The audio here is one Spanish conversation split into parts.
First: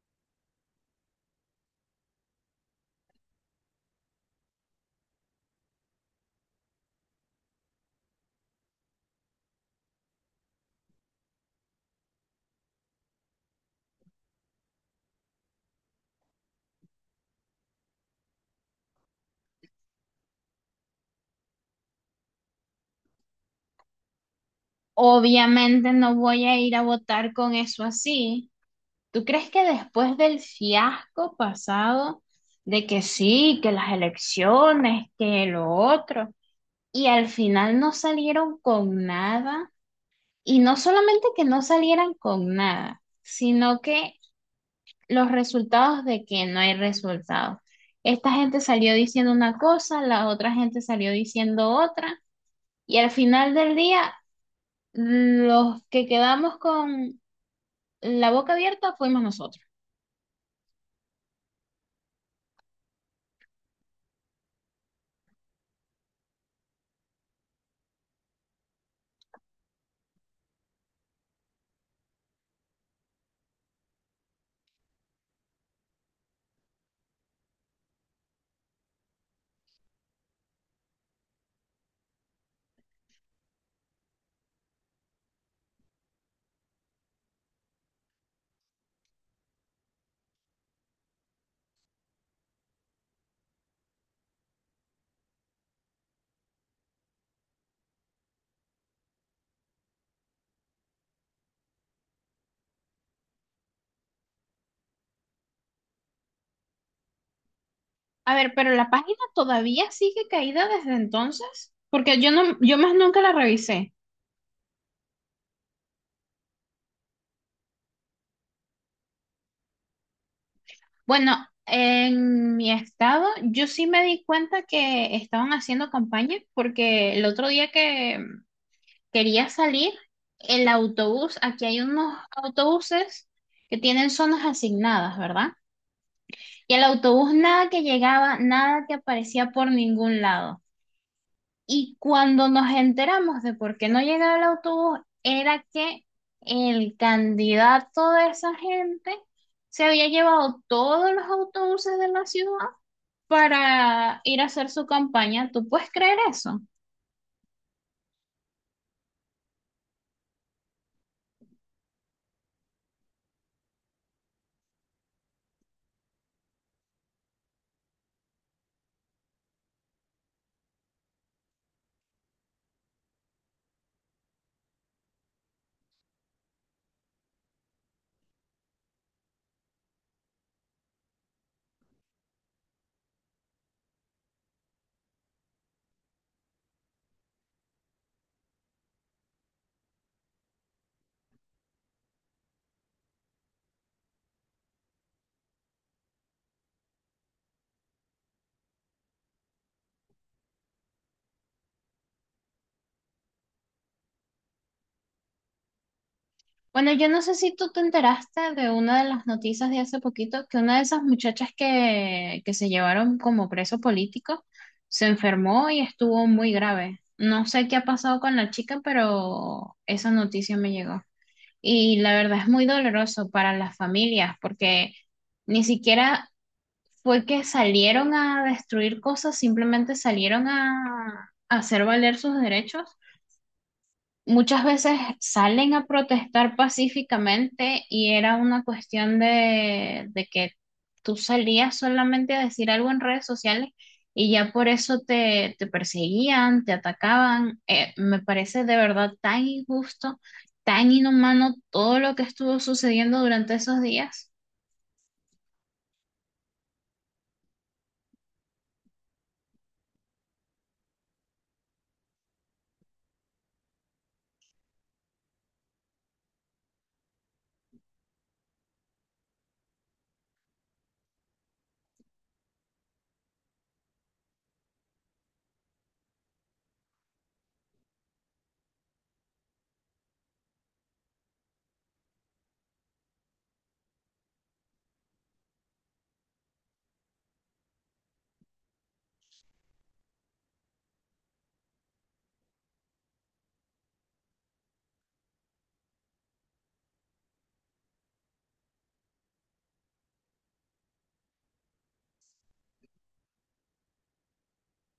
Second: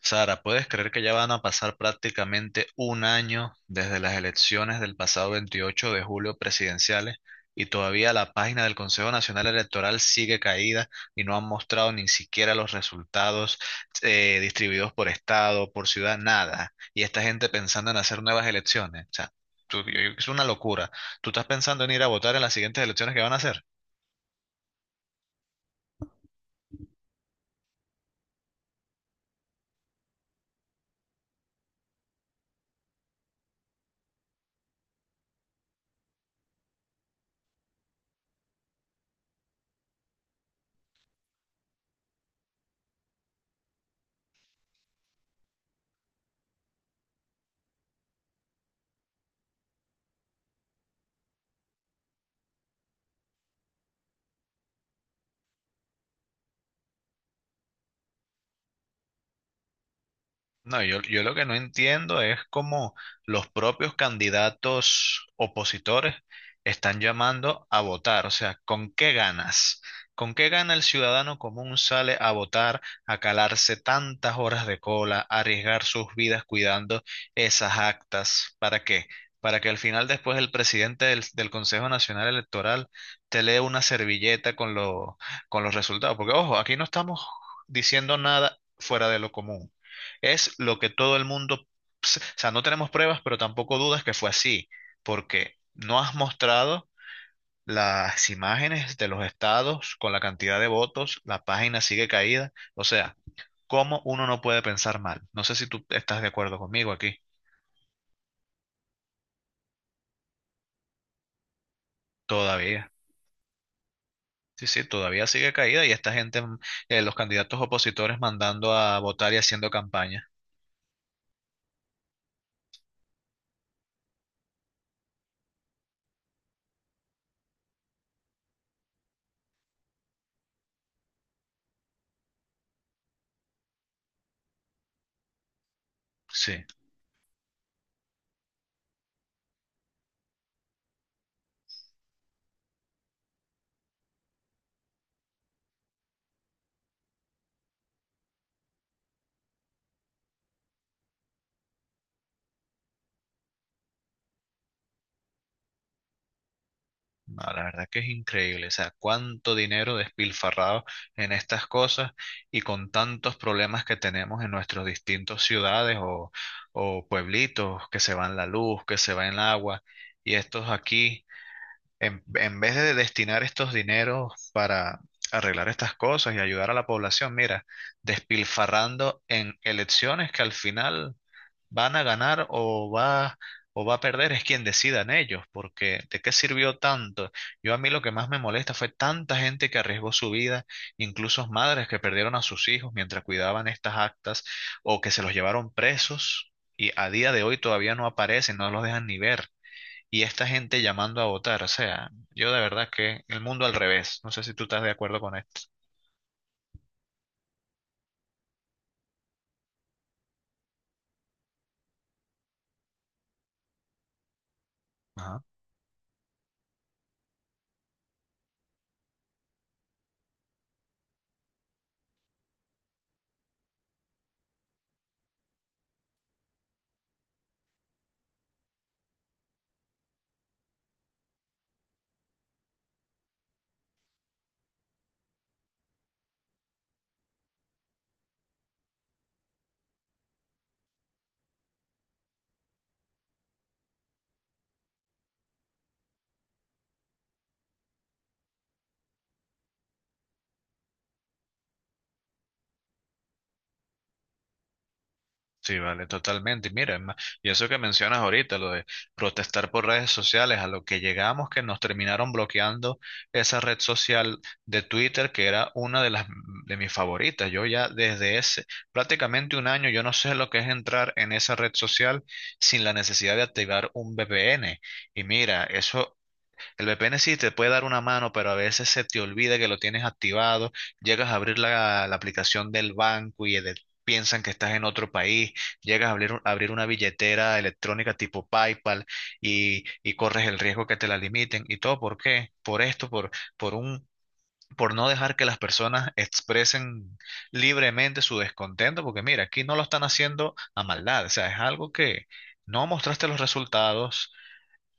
Sara, ¿puedes creer que ya van a pasar prácticamente un año desde las elecciones del pasado 28 de julio presidenciales y todavía la página del Consejo Nacional Electoral sigue caída y no han mostrado ni siquiera los resultados distribuidos por estado, por ciudad, nada? Y esta gente pensando en hacer nuevas elecciones. O sea, tú- yo- es una locura. ¿Tú estás pensando en ir a votar en las siguientes elecciones que van a hacer? Obviamente no voy a ir a votar con eso así. ¿Tú crees que después del fiasco pasado, de que sí, que las elecciones, que lo otro, y al final no salieron con nada, y no solamente que no salieran con nada, sino que los resultados de que no hay resultados? Esta gente salió diciendo una cosa, la otra gente salió diciendo otra, y al final del día, los que quedamos con la boca abierta fuimos nosotros. No, yo lo que no entiendo es cómo los propios candidatos opositores están llamando a votar. O sea, ¿con qué ganas? ¿Con qué gana el ciudadano común sale a votar, a calarse tantas horas de cola, a arriesgar sus vidas cuidando esas actas? ¿Para qué? Para que al final después el presidente del Consejo Nacional Electoral te lee una servilleta con, lo- con los resultados. Porque, ojo, aquí no estamos diciendo nada fuera de lo común. Es lo que todo el mundo, o sea, no tenemos pruebas, pero tampoco dudas que fue así, porque no has mostrado las imágenes de los estados con la cantidad de votos, la página sigue caída, o sea, ¿cómo uno no puede pensar mal? No sé si tú estás de acuerdo conmigo aquí, A ver, pero la página todavía sigue caída desde entonces, porque yo todavía. más nunca la revisé. Sí, sí, todavía sigue caída y esta gente, los candidatos opositores mandando a votar y haciendo campaña. Bueno, en mi estado, yo sí me di cuenta que estaban haciendo campaña, porque el otro día que quería salir, el autobús, aquí hay unos autobuses que tienen zonas asignadas, ¿verdad? Sí, Y el autobús nada que llegaba, nada que aparecía por ningún lado. Y cuando nos enteramos de por qué no llegaba el autobús, era que el candidato de esa gente se había llevado todos los autobuses de la ciudad para ir a hacer su campaña. ¿Tú puedes creer eso? no, la verdad que es increíble, o sea, cuánto dinero despilfarrado en estas cosas y con tantos problemas que tenemos en nuestras distintas ciudades o pueblitos, que se va en la luz, que se va en el agua, y estos aquí. En vez de destinar estos dineros para arreglar estas cosas y ayudar a la población, mira, despilfarrando en elecciones que al final van a ganar o va a perder, es quien decidan ellos, porque ¿de qué sirvió tanto? Yo a mí lo que más me molesta fue tanta gente que arriesgó su vida, incluso madres que perdieron a sus hijos mientras cuidaban estas actas o que se los llevaron presos. Y a día de hoy todavía no aparecen, no los dejan ni ver y esta gente llamando a votar. O sea, yo de verdad que el mundo al revés. No sé si tú estás de acuerdo con esto. Bueno, yo no sé si tú te enteraste de una de las noticias de hace poquito, que una de esas muchachas que se llevaron como preso político se Ajá. enfermó y estuvo muy grave. No sé qué ha pasado con la chica, pero esa noticia me llegó. Y la verdad es muy doloroso para las familias porque ni siquiera fue que salieron a destruir cosas, simplemente salieron a hacer valer sus derechos. Muchas veces salen a protestar pacíficamente y era una cuestión de que tú salías solamente a decir algo en redes sociales y ya por eso te perseguían, te atacaban. Me parece de verdad tan injusto, tan inhumano todo lo que estuvo sucediendo durante esos días. Sí, vale, totalmente. Y mira, es más, y eso que mencionas ahorita, lo de protestar por redes sociales, a lo que llegamos que nos terminaron bloqueando esa red social de Twitter, que era una de las de mis favoritas. Yo ya desde ese prácticamente un año, yo no sé lo que es entrar en esa red social sin la necesidad de activar un VPN. Y mira, eso. El VPN sí te puede dar una mano, pero a veces se te olvida que lo tienes activado, llegas a abrir la aplicación del banco y de- piensan que estás en otro país, llegas a abrir, un- abrir una billetera electrónica tipo PayPal y corres el riesgo que te la limiten. ¿Y todo por qué? Por esto, por un... por no dejar que las personas expresen libremente su descontento, porque mira, aquí no lo están haciendo a maldad, o sea, es algo que no mostraste los resultados,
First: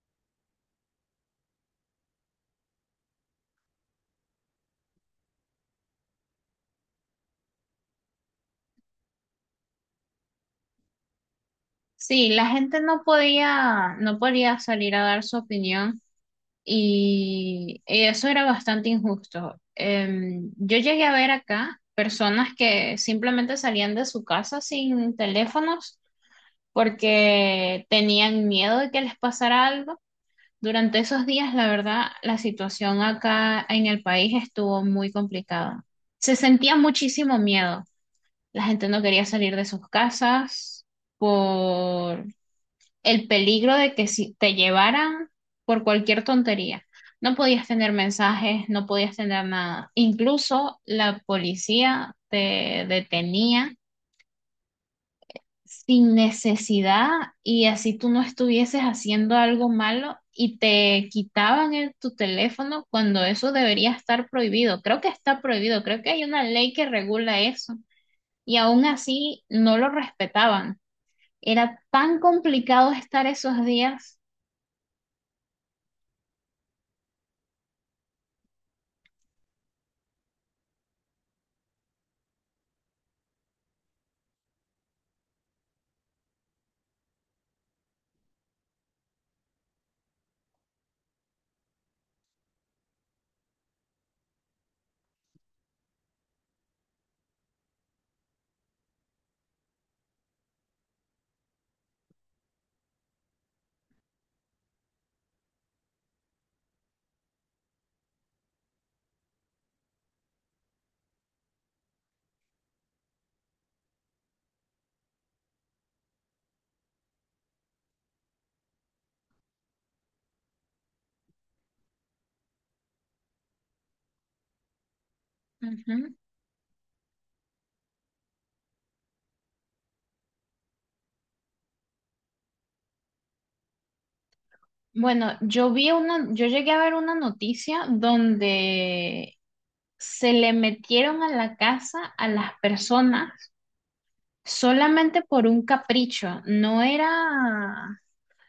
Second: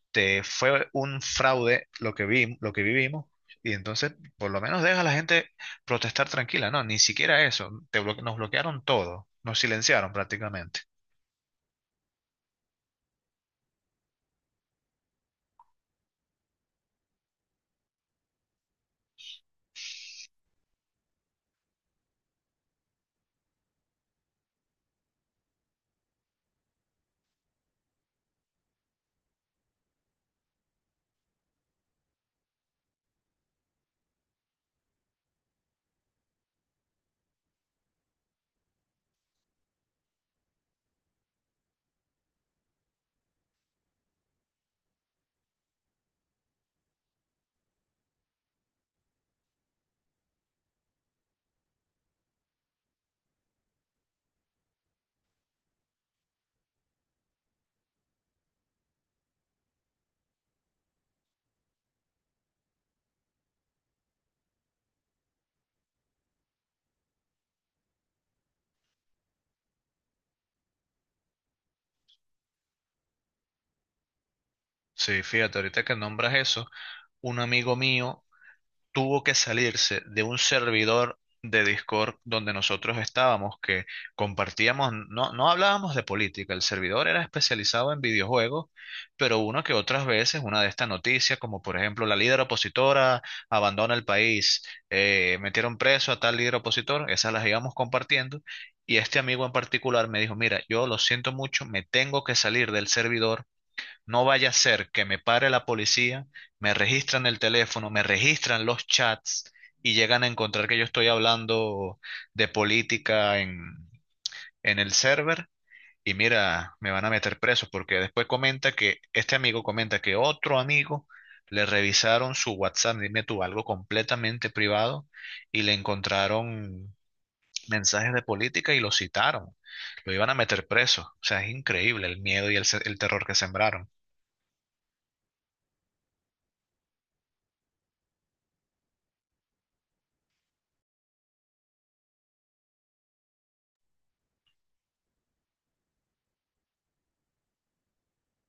este, fue un fraude lo que vi, lo que vivimos. Y entonces, por lo menos deja a la gente protestar tranquila. No, ni siquiera eso. Te bloque- nos bloquearon todo. Nos silenciaron prácticamente. Sí, la gente no podía salir a dar su opinión, y eso era bastante injusto. Yo llegué a ver acá personas que simplemente salían de su casa sin teléfonos porque tenían miedo de que les pasara algo. Durante esos días, la verdad, la situación acá en el país estuvo muy complicada. Se sentía muchísimo miedo. La gente no quería salir de sus casas por el peligro de que si te llevaran por cualquier tontería, no podías tener mensajes, no podías tener nada. Incluso la policía te detenía sin necesidad, y así tú no estuvieses haciendo algo malo, y te quitaban tu teléfono cuando eso debería estar prohibido. Creo que está prohibido, creo que hay una ley que regula eso y aún así no lo respetaban. Era tan complicado estar esos días. Sí, fíjate, ahorita que nombras eso, un amigo mío tuvo que salirse de un servidor de Discord donde nosotros estábamos, que compartíamos, no hablábamos de política, el servidor era especializado en videojuegos, pero uno que otras veces, una de estas noticias, como por ejemplo la líder opositora abandona el país, metieron preso a tal líder opositor, esas las íbamos compartiendo, y este amigo en particular me dijo, mira, yo lo siento mucho, me tengo que salir del servidor no vaya a ser que me pare la policía, me registran el teléfono, me registran los chats y llegan a encontrar que yo estoy hablando de política en el server. Y mira, me van a meter preso porque después comenta que este amigo comenta que otro amigo le revisaron su WhatsApp, dime tú, algo completamente privado y le encontraron mensajes de política y lo citaron. Lo iban a meter preso. O sea, es increíble el miedo y el, se- el terror que sembraron. Bueno, yo llegué a ver una noticia donde se le metieron a la casa a las personas solamente por un capricho.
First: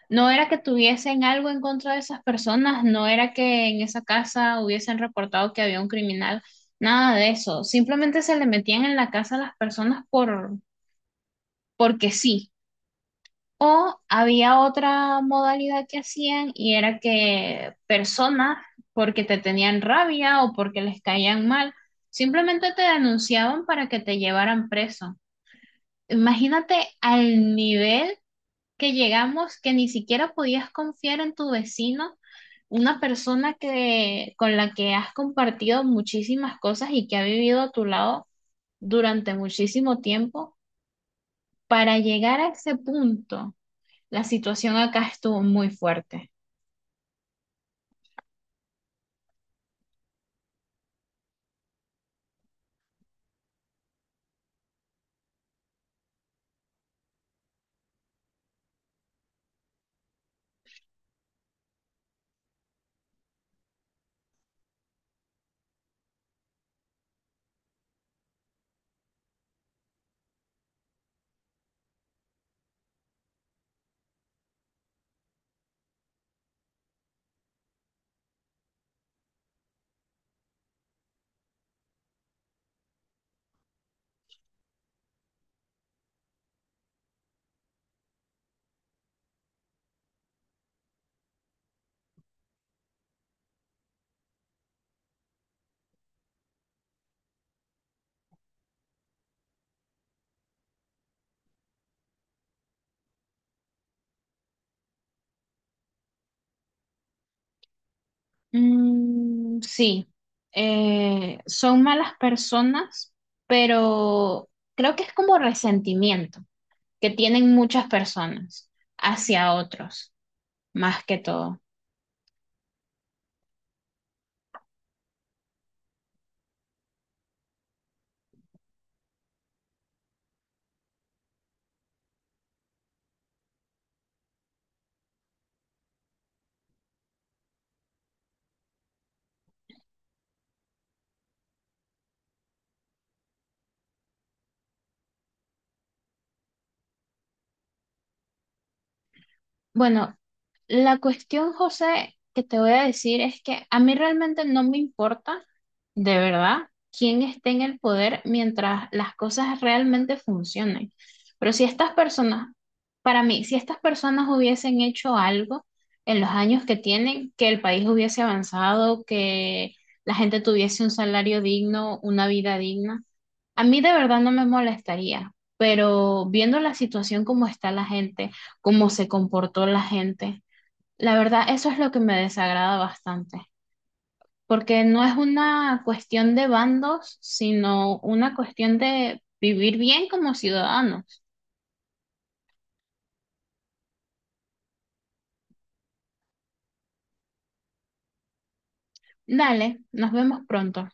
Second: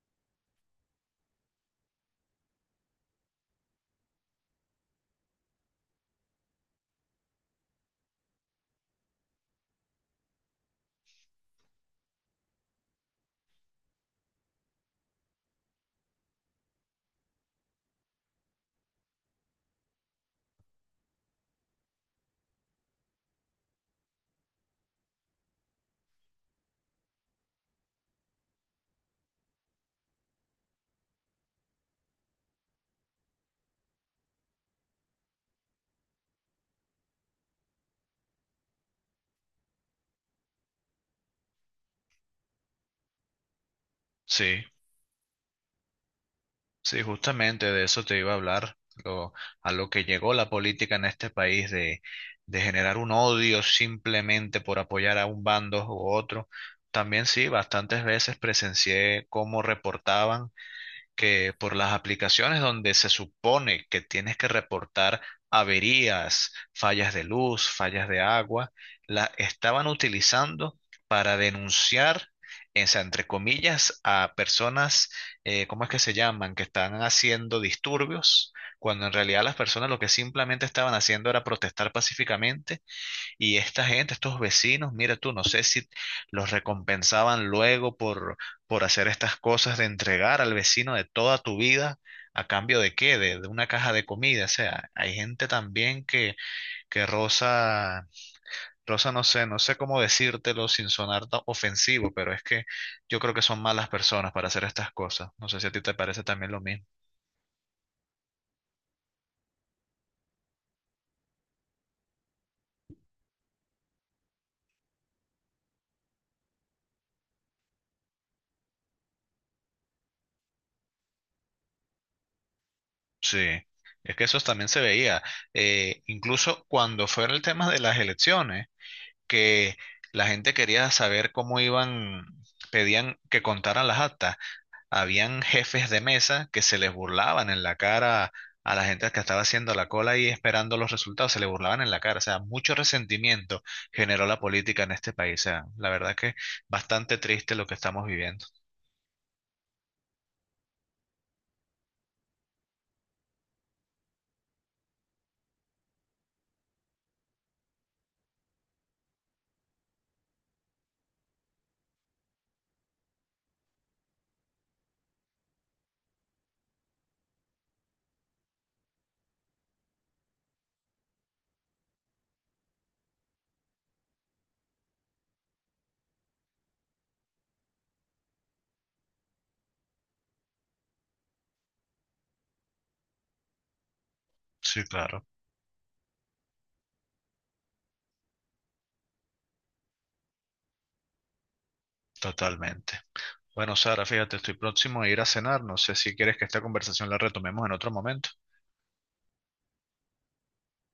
No era que tuviesen algo en contra de esas personas, no era que en esa casa hubiesen reportado que había un criminal, nada de eso. Simplemente se le metían en la casa a las personas porque sí. O había otra modalidad que hacían y era que personas, porque te tenían rabia o porque les caían mal, simplemente te denunciaban para que te llevaran preso. Imagínate al nivel que llegamos que ni siquiera podías confiar en tu vecino, una persona con la que has compartido muchísimas cosas y que ha vivido a tu lado durante muchísimo tiempo, para llegar a ese punto. La Sí. situación acá estuvo muy fuerte. Sí, justamente de eso te iba a hablar, lo- a lo que llegó la política en este país de generar un odio simplemente por apoyar a un bando u otro. También sí, bastantes veces presencié cómo reportaban que por las aplicaciones donde se supone que tienes que reportar averías, fallas de luz, fallas de agua, la estaban utilizando para denunciar, o sea, entre comillas, a personas, ¿cómo es que se llaman?, que están haciendo disturbios, cuando en realidad las personas lo que simplemente estaban haciendo era protestar pacíficamente y esta gente, estos vecinos, mira tú, no sé si los recompensaban luego por hacer estas cosas de entregar al vecino de toda tu vida, a cambio de qué, de una caja de comida. O sea, hay gente también que rosa, rosa, no sé, no sé cómo decírtelo sin sonar ta- ofensivo, pero es que yo creo que son malas personas para hacer estas cosas. No sé si a ti te parece también lo mismo. Mm, sí, son malas personas, pero creo que es como resentimiento que tienen muchas personas hacia otros, más que todo. Sí. Es que eso también se veía, incluso cuando fue el tema de las elecciones que la gente quería saber cómo iban, pedían que contaran las actas. Habían jefes de mesa que se les burlaban en la cara a la gente que estaba haciendo la cola y esperando los resultados, se les burlaban en la cara. O sea, mucho resentimiento generó la política en este país. O sea, la verdad que bastante triste lo que estamos viviendo. Bueno, la cuestión, José, que te voy a decir es que a mí realmente no me importa, de verdad, quién esté en el poder mientras las cosas realmente funcionen. Pero si estas personas, para mí, si estas personas hubiesen hecho algo en los años que tienen, que el país hubiese avanzado, que la gente tuviese un salario digno, una vida digna, a mí de verdad no me molestaría. Pero viendo la situación como está la gente, cómo se comportó la gente, la verdad eso es lo que me desagrada bastante Sí, porque no es claro, una cuestión de bandos, sino una cuestión de vivir bien como ciudadanos. totalmente. Bueno, Sara, fíjate, estoy próximo a ir a cenar. No sé si quieres que esta conversación la retomemos en otro momento. Dale, nos vemos pronto.